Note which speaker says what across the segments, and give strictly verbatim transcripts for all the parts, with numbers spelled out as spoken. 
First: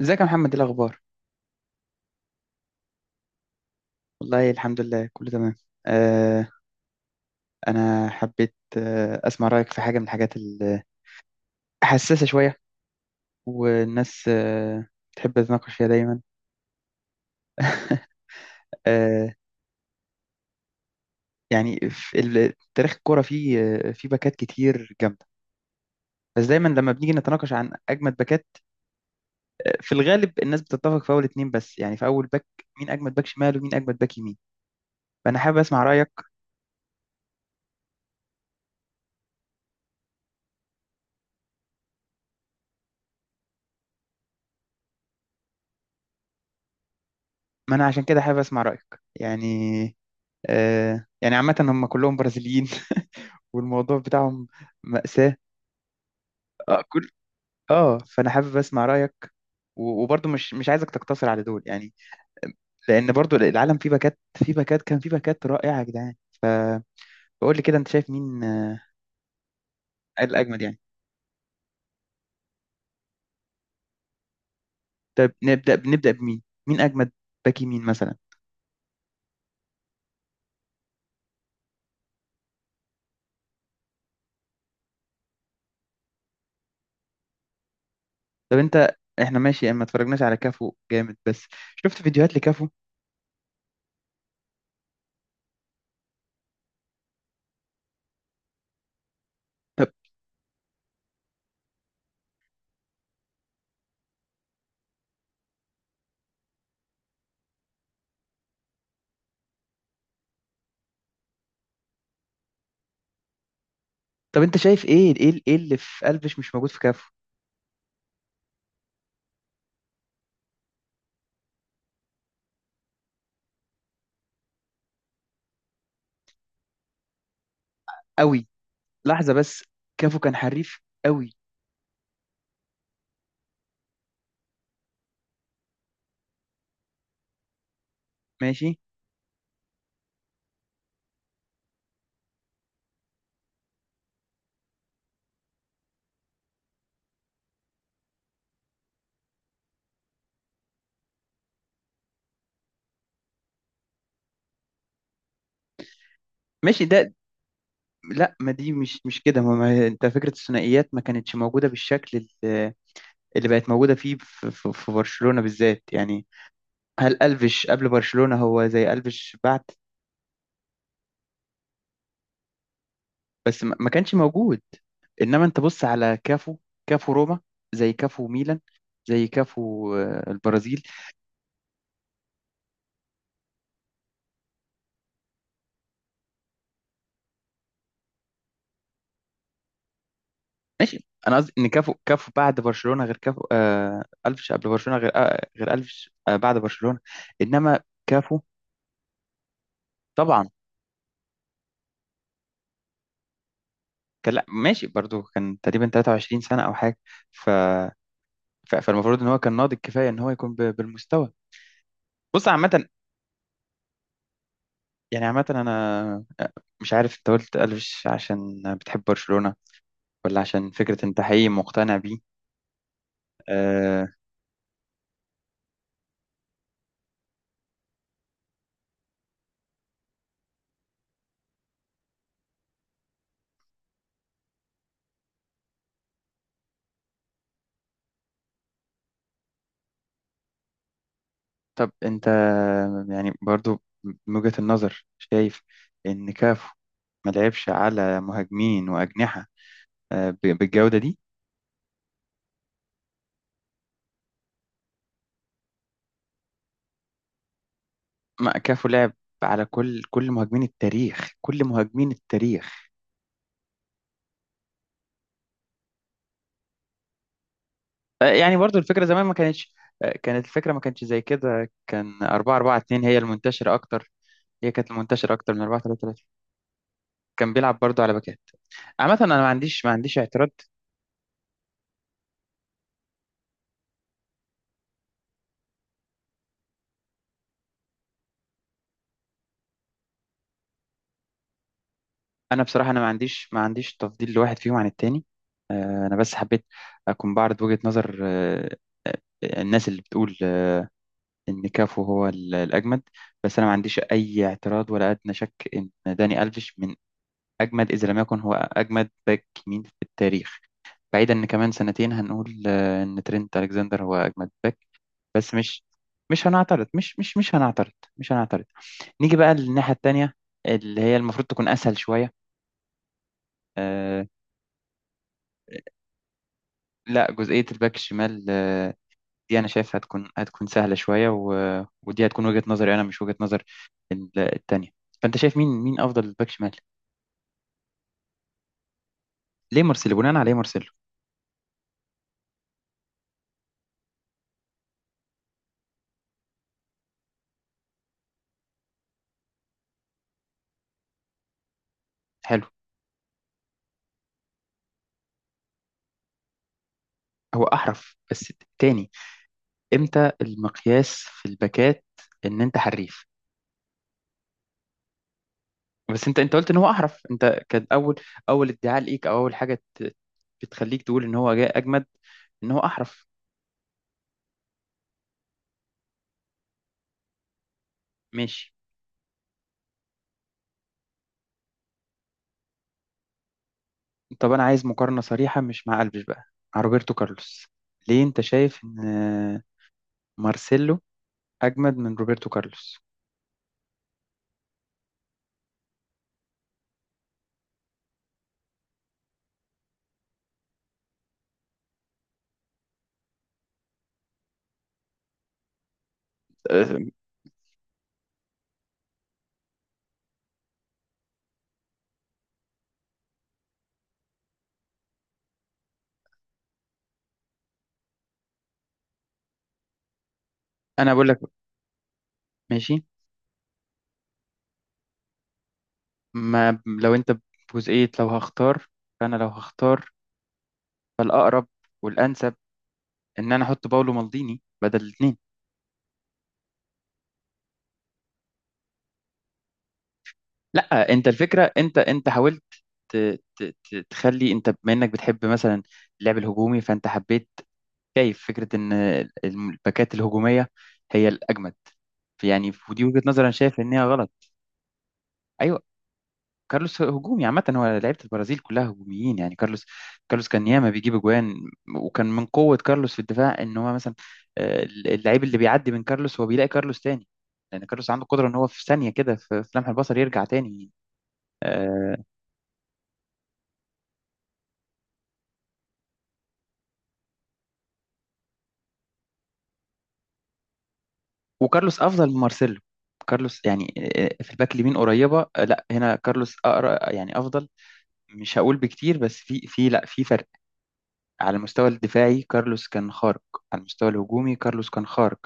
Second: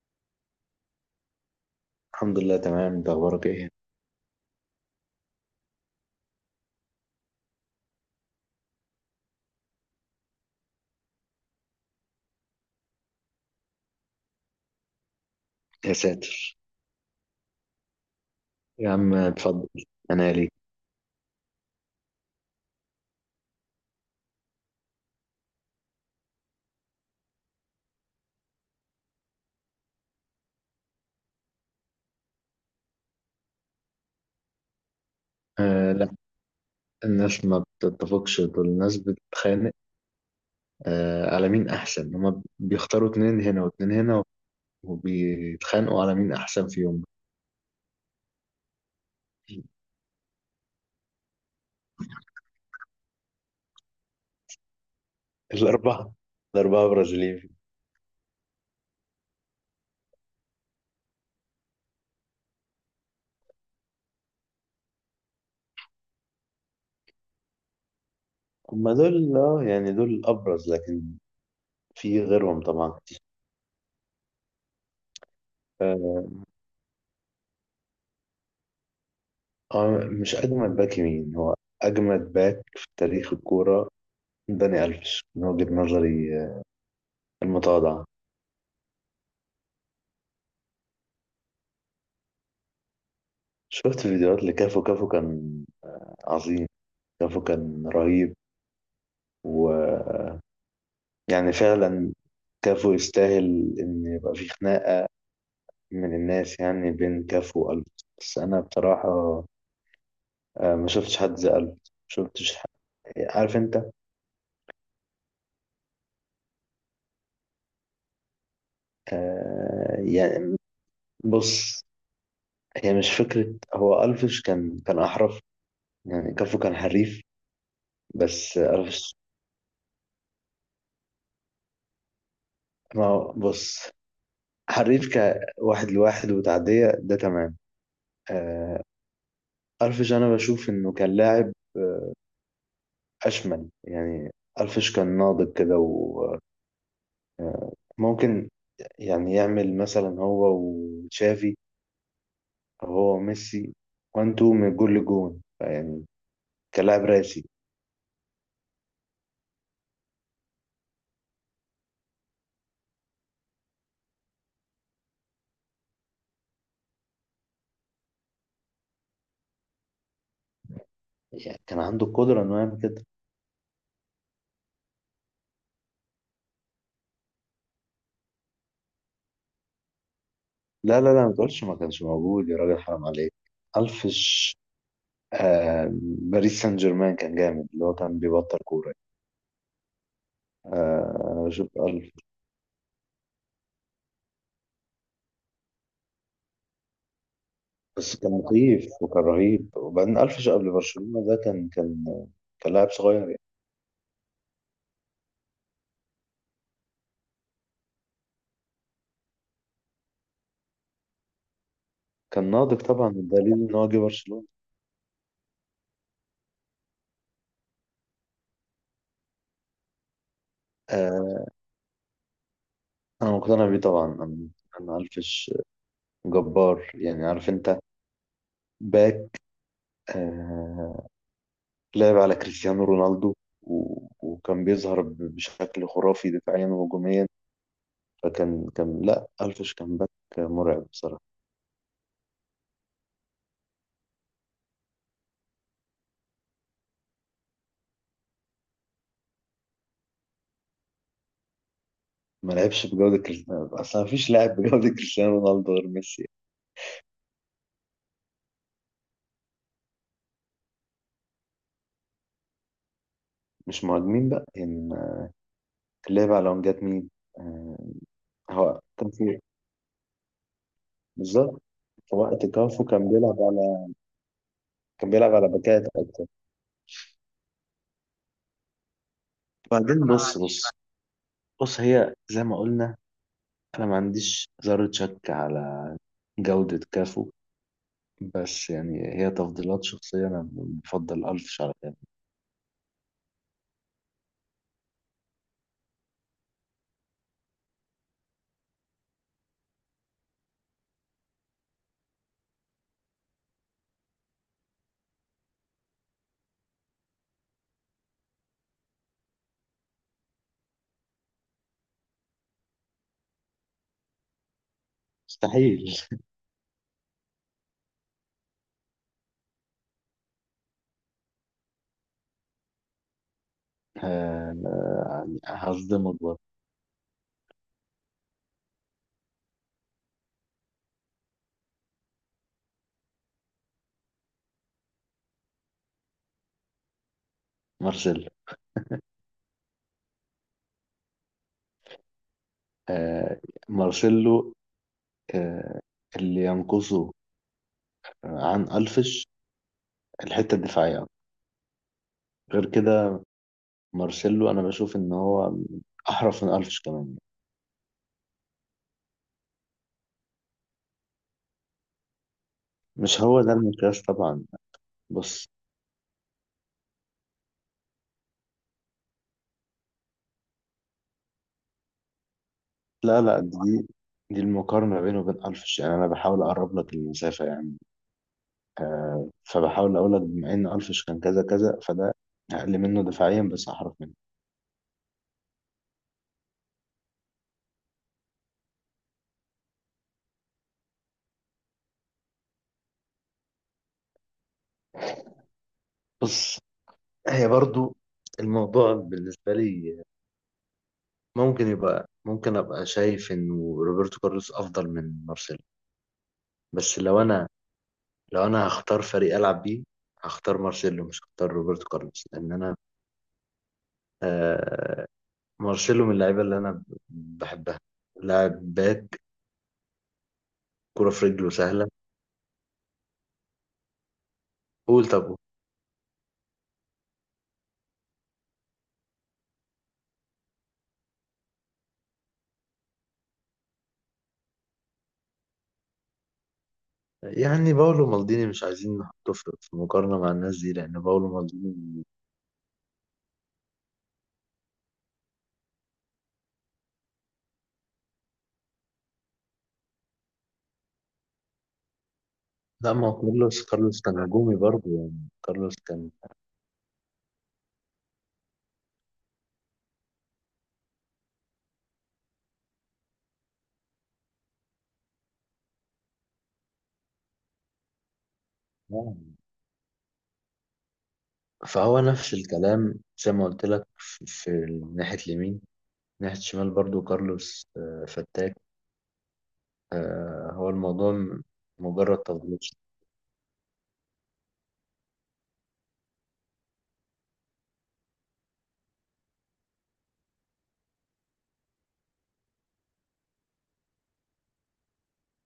Speaker 1: ازيك يا محمد، ايه الاخبار؟
Speaker 2: الحمد لله، تمام. انت اخبارك ايه؟
Speaker 1: والله الحمد لله، كله تمام. آه انا حبيت آه اسمع رايك في حاجه من الحاجات الحساسه شويه، والناس آه تحب تتناقش فيها
Speaker 2: يا
Speaker 1: دايما.
Speaker 2: ساتر. يا عم،
Speaker 1: آه
Speaker 2: اتفضل انا ليك.
Speaker 1: يعني في ال- تاريخ الكوره، فيه، آه، فيه باكات كتير جامده. بس دايما لما بنيجي نتناقش عن اجمد باكات، آه، في الغالب الناس بتتفق في اول اتنين، بس يعني في اول باك: مين اجمد باك شمال ومين اجمد باك يمين؟ فانا حابب اسمع
Speaker 2: آه،
Speaker 1: رايك.
Speaker 2: لا. الناس ما بتتفقش، دول الناس بتتخانق آه على مين احسن. هما بيختاروا اتنين هنا واتنين هنا، وبيتخانقوا على مين احسن فيهم.
Speaker 1: ما انا عشان كده حابب اسمع رايك. يعني آه يعني عامه هم كلهم برازيليين والموضوع بتاعهم مأساة.
Speaker 2: الاربعه.
Speaker 1: اه
Speaker 2: الاربعه
Speaker 1: كل،
Speaker 2: برازيليين.
Speaker 1: اه فانا حابب اسمع رأيك. و- وبرضه مش مش عايزك تقتصر على دول يعني، لان برضه العالم فيه باكات، فيه باكات، كان فيه باكات رائعة يا جدعان. فقول لي كده انت شايف مين، آه،
Speaker 2: هما دول اه يعني دول
Speaker 1: الاجمد
Speaker 2: ابرز،
Speaker 1: يعني.
Speaker 2: لكن في غيرهم طبعا كتير.
Speaker 1: طب نبدأ بنبدأ بمين؟
Speaker 2: آه
Speaker 1: مين اجمد باك يمين مثلا؟
Speaker 2: آه، مش اجمد باك يمين، هو اجمد باك في تاريخ الكوره. داني الفيش، من وجهه نظري آه، المتواضعه.
Speaker 1: طب انت، احنا ماشي، ما اتفرجناش على كافو جامد، بس شفت فيديوهات لكافو.
Speaker 2: شفت فيديوهات لكافو. كافو كان عظيم. كافو كان رهيب.
Speaker 1: طب،
Speaker 2: ويعني فعلا كافو يستاهل إن يبقى في خناقة من الناس، يعني بين كافو وقلب. بس أنا بصراحة آه، ما شفتش حد زي قلب، ما شفتش حد. عارف أنت.
Speaker 1: طب انت شايف ايه، ايه ايه اللي في قلبش مش موجود في كافو؟
Speaker 2: آه، يعني بص، هي مش فكرة. هو ألفش كان كان أحرف، يعني كافو كان حريف
Speaker 1: قوي،
Speaker 2: بس ألفش.
Speaker 1: لحظة بس، كافو كان حريف قوي؟
Speaker 2: ما هو- بص، حريف كواحد لواحد وتعدية، ده تمام.
Speaker 1: ماشي.
Speaker 2: آه، ألفيش أنا بشوف إنه كان لاعب آه، أشمل يعني. ألفيش كان ناضج كده، وممكن يعني يعمل مثلا هو وتشافي أو هو وميسي وان تو من جول لجون يعني.
Speaker 1: ماشي
Speaker 2: كان لاعب
Speaker 1: ده.
Speaker 2: راسي.
Speaker 1: لا، ما دي مش مش كده. ما ما- انت، فكره الثنائيات ما كانتش موجوده بالشكل ال- اللي بقت موجوده فيه في، في, في برشلونه بالذات يعني. هل الفيش قبل برشلونه هو زي الفيش بعد؟
Speaker 2: يعني كان عنده القدرة إنه يعمل كده.
Speaker 1: بس ما ما كانش موجود. انما انت بص على كافو، كافو روما زي كافو ميلان زي كافو آه، البرازيل.
Speaker 2: لا، لا، لا، ما تقولش ما كانش موجود يا راجل، حرام عليك. ألفيش آه باريس سان جيرمان كان جامد، اللي هو كان بيبطل كورة.
Speaker 1: ماشي،
Speaker 2: آه
Speaker 1: انا
Speaker 2: أنا
Speaker 1: قصدي ان
Speaker 2: بشوف.
Speaker 1: كافو، كافو بعد برشلونه غير كافو، آه الفيش قبل برشلونه غير آه غير الفيش آه بعد برشلونه. انما
Speaker 2: بس كان
Speaker 1: كافو
Speaker 2: مخيف وكان رهيب، وبعدين
Speaker 1: طبعا.
Speaker 2: ألفش قبل برشلونة ده كان كان كان لاعب صغير يعني.
Speaker 1: كان، لا ماشي، برضو كان تقريبا تلاتة وعشرين سنة أو حاجة، ف... ف... فالمفروض إن هو كان ناضج كفاية إن هو يكون ب... بالمستوى. بص
Speaker 2: كان ناضج
Speaker 1: عامة،
Speaker 2: طبعا، الدليل إن هو جه برشلونة.
Speaker 1: يعني عامة أنا مش عارف أنت قلت ألفش عشان بتحب برشلونة ولا عشان فكرة أنت
Speaker 2: آه
Speaker 1: حقيقي مقتنع بيه.
Speaker 2: أنا مقتنع بيه
Speaker 1: أه...
Speaker 2: طبعا أنا. أنا ألفش جبار يعني، عارف أنت. باك، آه لعب على كريستيانو رونالدو، و- وكان بيظهر ب- بشكل خرافي دفاعيا وهجوميا. فكان كان لا ألفش كان باك مرعب بصراحة.
Speaker 1: طب أنت، يعني برضو من وجهة النظر شايف إن كافو ما لعبش على مهاجمين وأجنحة أه... ب... بالجودة دي؟
Speaker 2: ما لعبش بجودة كريستيانو أصلا، مفيش لاعب بجودة كريستيانو رونالدو غير ميسي.
Speaker 1: ما كافو لعب على كل، كل مهاجمين التاريخ، كل مهاجمين التاريخ.
Speaker 2: مش مهاجمين بقى يعني، ليه بقى لو جت مين. آه،
Speaker 1: آه، يعني برضو
Speaker 2: هو
Speaker 1: الفكرة
Speaker 2: كان
Speaker 1: زمان ما
Speaker 2: في.
Speaker 1: كانتش، آه، كانت الفكرة ما كانتش زي
Speaker 2: بالظبط،
Speaker 1: كده،
Speaker 2: في
Speaker 1: كان
Speaker 2: وقت
Speaker 1: أربعة أربعة
Speaker 2: كافو
Speaker 1: اثنين
Speaker 2: كان
Speaker 1: هي
Speaker 2: بيلعب
Speaker 1: المنتشرة
Speaker 2: على
Speaker 1: أكتر. هي كانت
Speaker 2: كان
Speaker 1: المنتشرة
Speaker 2: بيلعب على
Speaker 1: أكتر من أربعة
Speaker 2: باكات
Speaker 1: ثلاثة ثلاثة.
Speaker 2: اكتر.
Speaker 1: كان بيلعب برضو على باكات. عامة أنا ما عنديش ما
Speaker 2: وبعدين
Speaker 1: عنديش
Speaker 2: بص،
Speaker 1: اعتراض.
Speaker 2: بص، بص، هي زي ما قلنا. انا ما عنديش ذرة شك على جودة كافو، بس يعني هي تفضيلات شخصية، انا بفضل الف شرط يعني.
Speaker 1: أنا بصراحة، أنا ما عنديش ما عنديش تفضيل لواحد فيهم عن التاني. آه، أنا بس حبيت أكون بعرض وجهة نظر، آه، آه، الناس اللي بتقول آه، إن كافو هو ال- الأجمد. بس أنا ما عنديش أي اعتراض ولا أدنى شك إن داني ألفيش من أجمد، إذا لم يكن هو أجمد باك يمين في التاريخ. بعيدا ان كمان سنتين هنقول آه، ان ترينت الكسندر هو اجمد باك. بس مش
Speaker 2: مستحيل.
Speaker 1: مش هنعترض، مش مش مش هنعترض. مش هنعترض. نيجي بقى للناحيه التانيه، اللي هي المفروض تكون اسهل شويه. آه
Speaker 2: آه، يعني هصدمك برضه.
Speaker 1: لا، جزئيه الباك الشمال آه دي انا شايف هتكون، هتكون سهله شويه، و... ودي هتكون وجهه نظري انا، مش وجهه نظر ال- التانيه. فانت شايف مين، مين افضل باك شمال؟
Speaker 2: مارسيلو.
Speaker 1: ليه مارسيلو؟ بناء عليه مارسيلو؟
Speaker 2: آه، مارسيلو، آه، اللي ينقصه عن الفش الحتة الدفاعية. غير
Speaker 1: حلو.
Speaker 2: كده، مارسيلو انا بشوف ان هو احرف من الفش كمان.
Speaker 1: هو احرف بس؟ تاني، امتى المقياس في الباكات ان انت
Speaker 2: مش
Speaker 1: حريف؟
Speaker 2: هو ده المقياس طبعا، بس.
Speaker 1: بس انت، انت قلت ان هو احرف، انت كان اول، اول ادعاء ليك، او اول حاجه ت- بتخليك تقول ان هو جاي اجمد، ان هو
Speaker 2: لا،
Speaker 1: احرف.
Speaker 2: لا، دي دي المقارنه بينه وبين الفش، يعني انا بحاول اقرب لك المسافه يعني.
Speaker 1: ماشي.
Speaker 2: آه فبحاول اقول لك، بما ان الفش كان كذا كذا، فده اقل منه دفاعيا بس احرف منه.
Speaker 1: طب انا عايز مقارنه صريحه، مش مع قلبش بقى، مع روبرتو كارلوس. ليه انت شايف ان مارسيلو اجمد من روبرتو كارلوس؟
Speaker 2: بص، هي برضو الموضوع بالنسبه لي، ممكن يبقى ممكن ابقى شايف انه روبرتو كارلوس افضل من مارسيلو. بس
Speaker 1: اه،
Speaker 2: لو انا لو انا هختار فريق العب بيه، هختار مارسيلو مش هختار روبرتو كارلوس، لان انا آه مارسيلو من اللعيبه اللي انا بحبها. لاعب باك، كرة
Speaker 1: انا
Speaker 2: في
Speaker 1: بقول لك.
Speaker 2: رجله سهله.
Speaker 1: ماشي.
Speaker 2: قول طب.
Speaker 1: ما لو انت، بجزئيه لو هختار، فانا لو هختار، فالاقرب والانسب ان انا احط باولو مالديني بدل الاثنين.
Speaker 2: يعني باولو مالديني مش عايزين نحطه في في مقارنه مع الناس دي، لان
Speaker 1: لا، انت
Speaker 2: باولو
Speaker 1: الفكره، انت
Speaker 2: مالديني.
Speaker 1: انت حاولت ت- ت- ت- تخلي، انت بما انك بتحب مثلا اللعب الهجومي، فانت حبيت، شايف فكره ان الباكات الهجوميه هي الاجمد يعني،
Speaker 2: لا،
Speaker 1: ودي
Speaker 2: ما هو
Speaker 1: وجهه نظر انا
Speaker 2: كارلوس.
Speaker 1: شايف
Speaker 2: كارلوس
Speaker 1: انها
Speaker 2: كان
Speaker 1: غلط.
Speaker 2: هجومي برضه، يعني كارلوس
Speaker 1: ايوه،
Speaker 2: كان.
Speaker 1: كارلوس هجومي، عامه هو لعيبه البرازيل كلها هجوميين يعني. كارلوس، كارلوس كان ياما بيجيب اجوان. وكان من قوه كارلوس في الدفاع ان هو مثلا، آه، اللعيب اللي بيعدي من كارلوس هو بيلاقي كارلوس تاني، لان كارلوس عنده قدره ان هو في ثانيه
Speaker 2: آه.
Speaker 1: كده، في في لمح البصر يرجع تاني.
Speaker 2: فهو
Speaker 1: آه،
Speaker 2: نفس الكلام، زي ما قلت لك في في ناحيه اليمين، ناحيه الشمال برضه كارلوس آه، فتاك. آه، هو الموضوع م-
Speaker 1: وكارلوس
Speaker 2: مجرد
Speaker 1: افضل من
Speaker 2: تفضيل.
Speaker 1: مارسيلو. كارلوس يعني آه، آه، في الباك اليمين قريبه، آه، لا هنا كارلوس اقرا يعني افضل. مش هقول بكتير، بس في، في لا في فرق. على المستوى الدفاعي كارلوس كان خارق. على المستوى الهجومي كارلوس كان خارق.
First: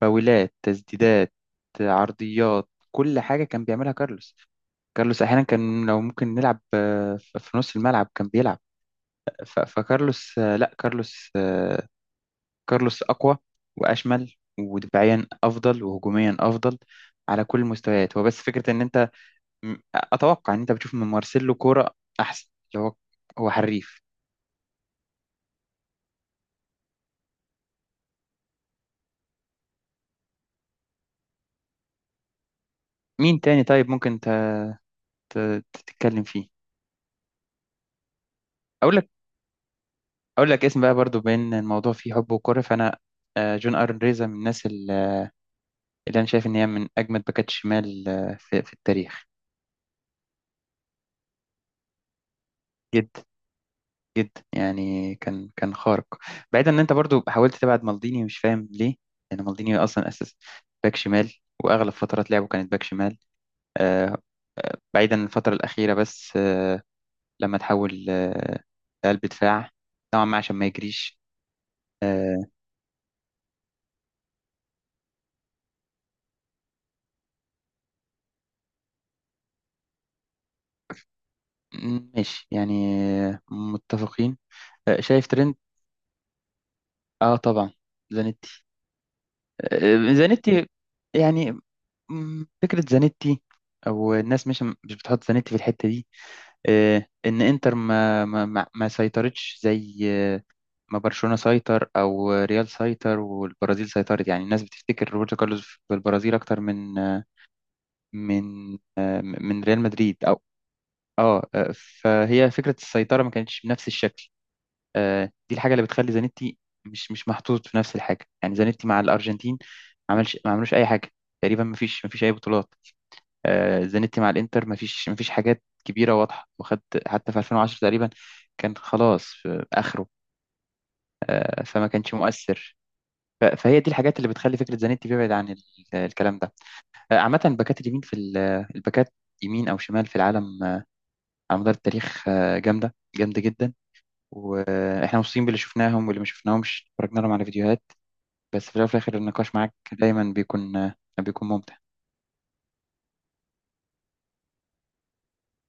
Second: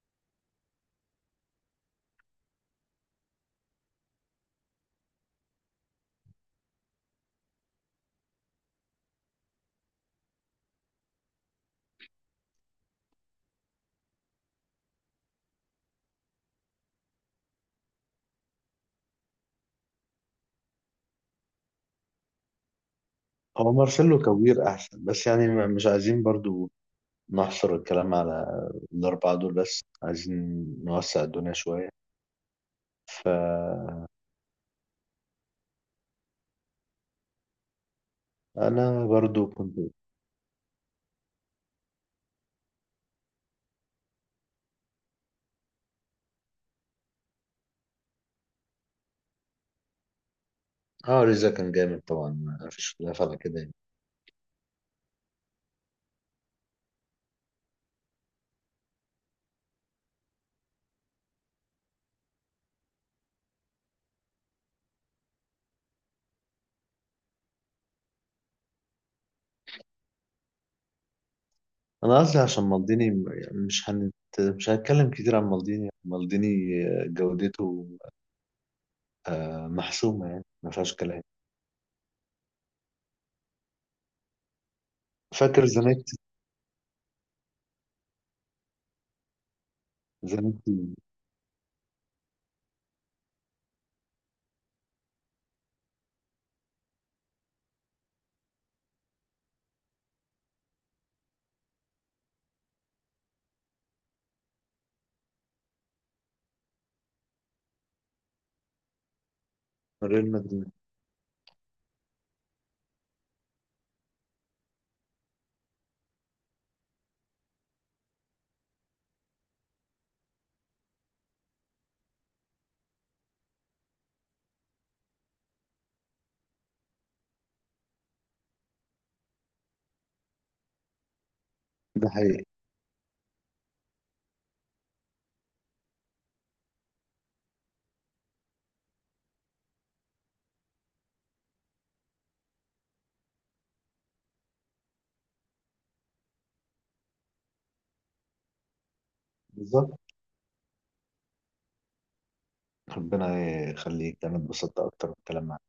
Speaker 1: فاولات، تسديدات، آه، عرضيات، كل حاجه كان بيعملها كارلوس. كارلوس احيانا كان لو ممكن نلعب آه، في في نص الملعب كان بيلعب. ف- فكارلوس، آه، لا كارلوس، آه، كارلوس أقوى وأشمل، ودفاعيا أفضل، وهجوميا أفضل، على كل المستويات. هو بس فكرة إن أنت، م- أتوقع إن أنت بتشوف من مارسيلو كورة أحسن، اللي هو، هو
Speaker 2: هو
Speaker 1: حريف.
Speaker 2: مارسيلو كوير احسن، بس يعني م- مش عايزين برضو نحصر الكلام على الأربعة دول بس، عايزين نوسع الدنيا شوية.
Speaker 1: مين تاني طيب
Speaker 2: فأنا
Speaker 1: ممكن أنت ت- تتكلم فيه؟ أقول لك،
Speaker 2: برضو كنت.
Speaker 1: أقول لك اسم بقى، برضو بين الموضوع فيه حب وكورة، فأنا، آه، جون أرن ريزا من الناس ال- اللي أنا شايف إن هي من أجمد باكات شمال آه، في في التاريخ.
Speaker 2: اه ريزا كان جامد طبعا، مفيش خلاف
Speaker 1: جدا.
Speaker 2: على كده يعني.
Speaker 1: جدا يعني، كان، كان خارق. بعيدا ان انت برضو حاولت تبعد مالديني، مش فاهم ليه، لان مالديني اصلا اساس باك شمال، واغلب فترات لعبه كانت باك شمال. آه، آه، بعيدا عن الفتره الاخيره بس، آه، لما تحول آه، لقلب دفاع نوعا ما عشان ما يجريش.
Speaker 2: أنا
Speaker 1: آه،
Speaker 2: قصدي عشان مالديني، يعني مش هنت... مش هنتكلم كتير عن مالديني. مالديني جودته آه، محسومة، يعني ما فيهاش كلام.
Speaker 1: م- ماشي يعني، آه، متفقين. آه، شايف ترند.
Speaker 2: فاكر زانيتي؟
Speaker 1: اه طبعا زانيتي. آه، زانيتي
Speaker 2: زانيتي.
Speaker 1: يعني، م، فكره زانيتي، او الناس مش مش بتحط زانيتي في الحته دي، آه، ان انتر ما ما ما ما سيطرتش زي آه، ما برشلونة سيطر او ريال سيطر والبرازيل سيطرت. يعني الناس بتفتكر روبرتو كارلوس بالبرازيل اكتر من، آه، من آه، من ريال مدريد
Speaker 2: ريال
Speaker 1: او...
Speaker 2: مدريد.
Speaker 1: اه، آه، فهي فكرة السيطرة ما كانتش بنفس الشكل. آه، دي الحاجة اللي بتخلي زانيتي مش مش محطوط في نفس الحاجة. يعني زانيتي مع الارجنتين ما عملش، ما عملوش اي حاجة تقريبا، ما فيش ما فيش اي بطولات. آه، زانيتي مع الانتر مفيش مفيش حاجات كبيره واضحه، وخد حتى في الفين وعشرة تقريبا كان خلاص في اخره. آه، فما
Speaker 2: ده
Speaker 1: كانش
Speaker 2: حقيقي.
Speaker 1: مؤثر. ف- فهي دي الحاجات اللي بتخلي فكره زانيتي بيبعد عن ال- الكلام ده. آه، عامه الباكات اليمين في ال- الباكات يمين او شمال في العالم آه، على مدار التاريخ آه، جامده، جامده جدا. واحنا مبسوطين باللي شفناهم، واللي ما شفناهم اتفرجنا لهم على فيديوهات. بس في الاول وفي الاخر، النقاش معاك
Speaker 2: بالظبط.
Speaker 1: دايما بيكون، آه، بيكون ممتع.
Speaker 2: ربنا يخليك، أنا اتبسطت أكتر بالكلام معاك.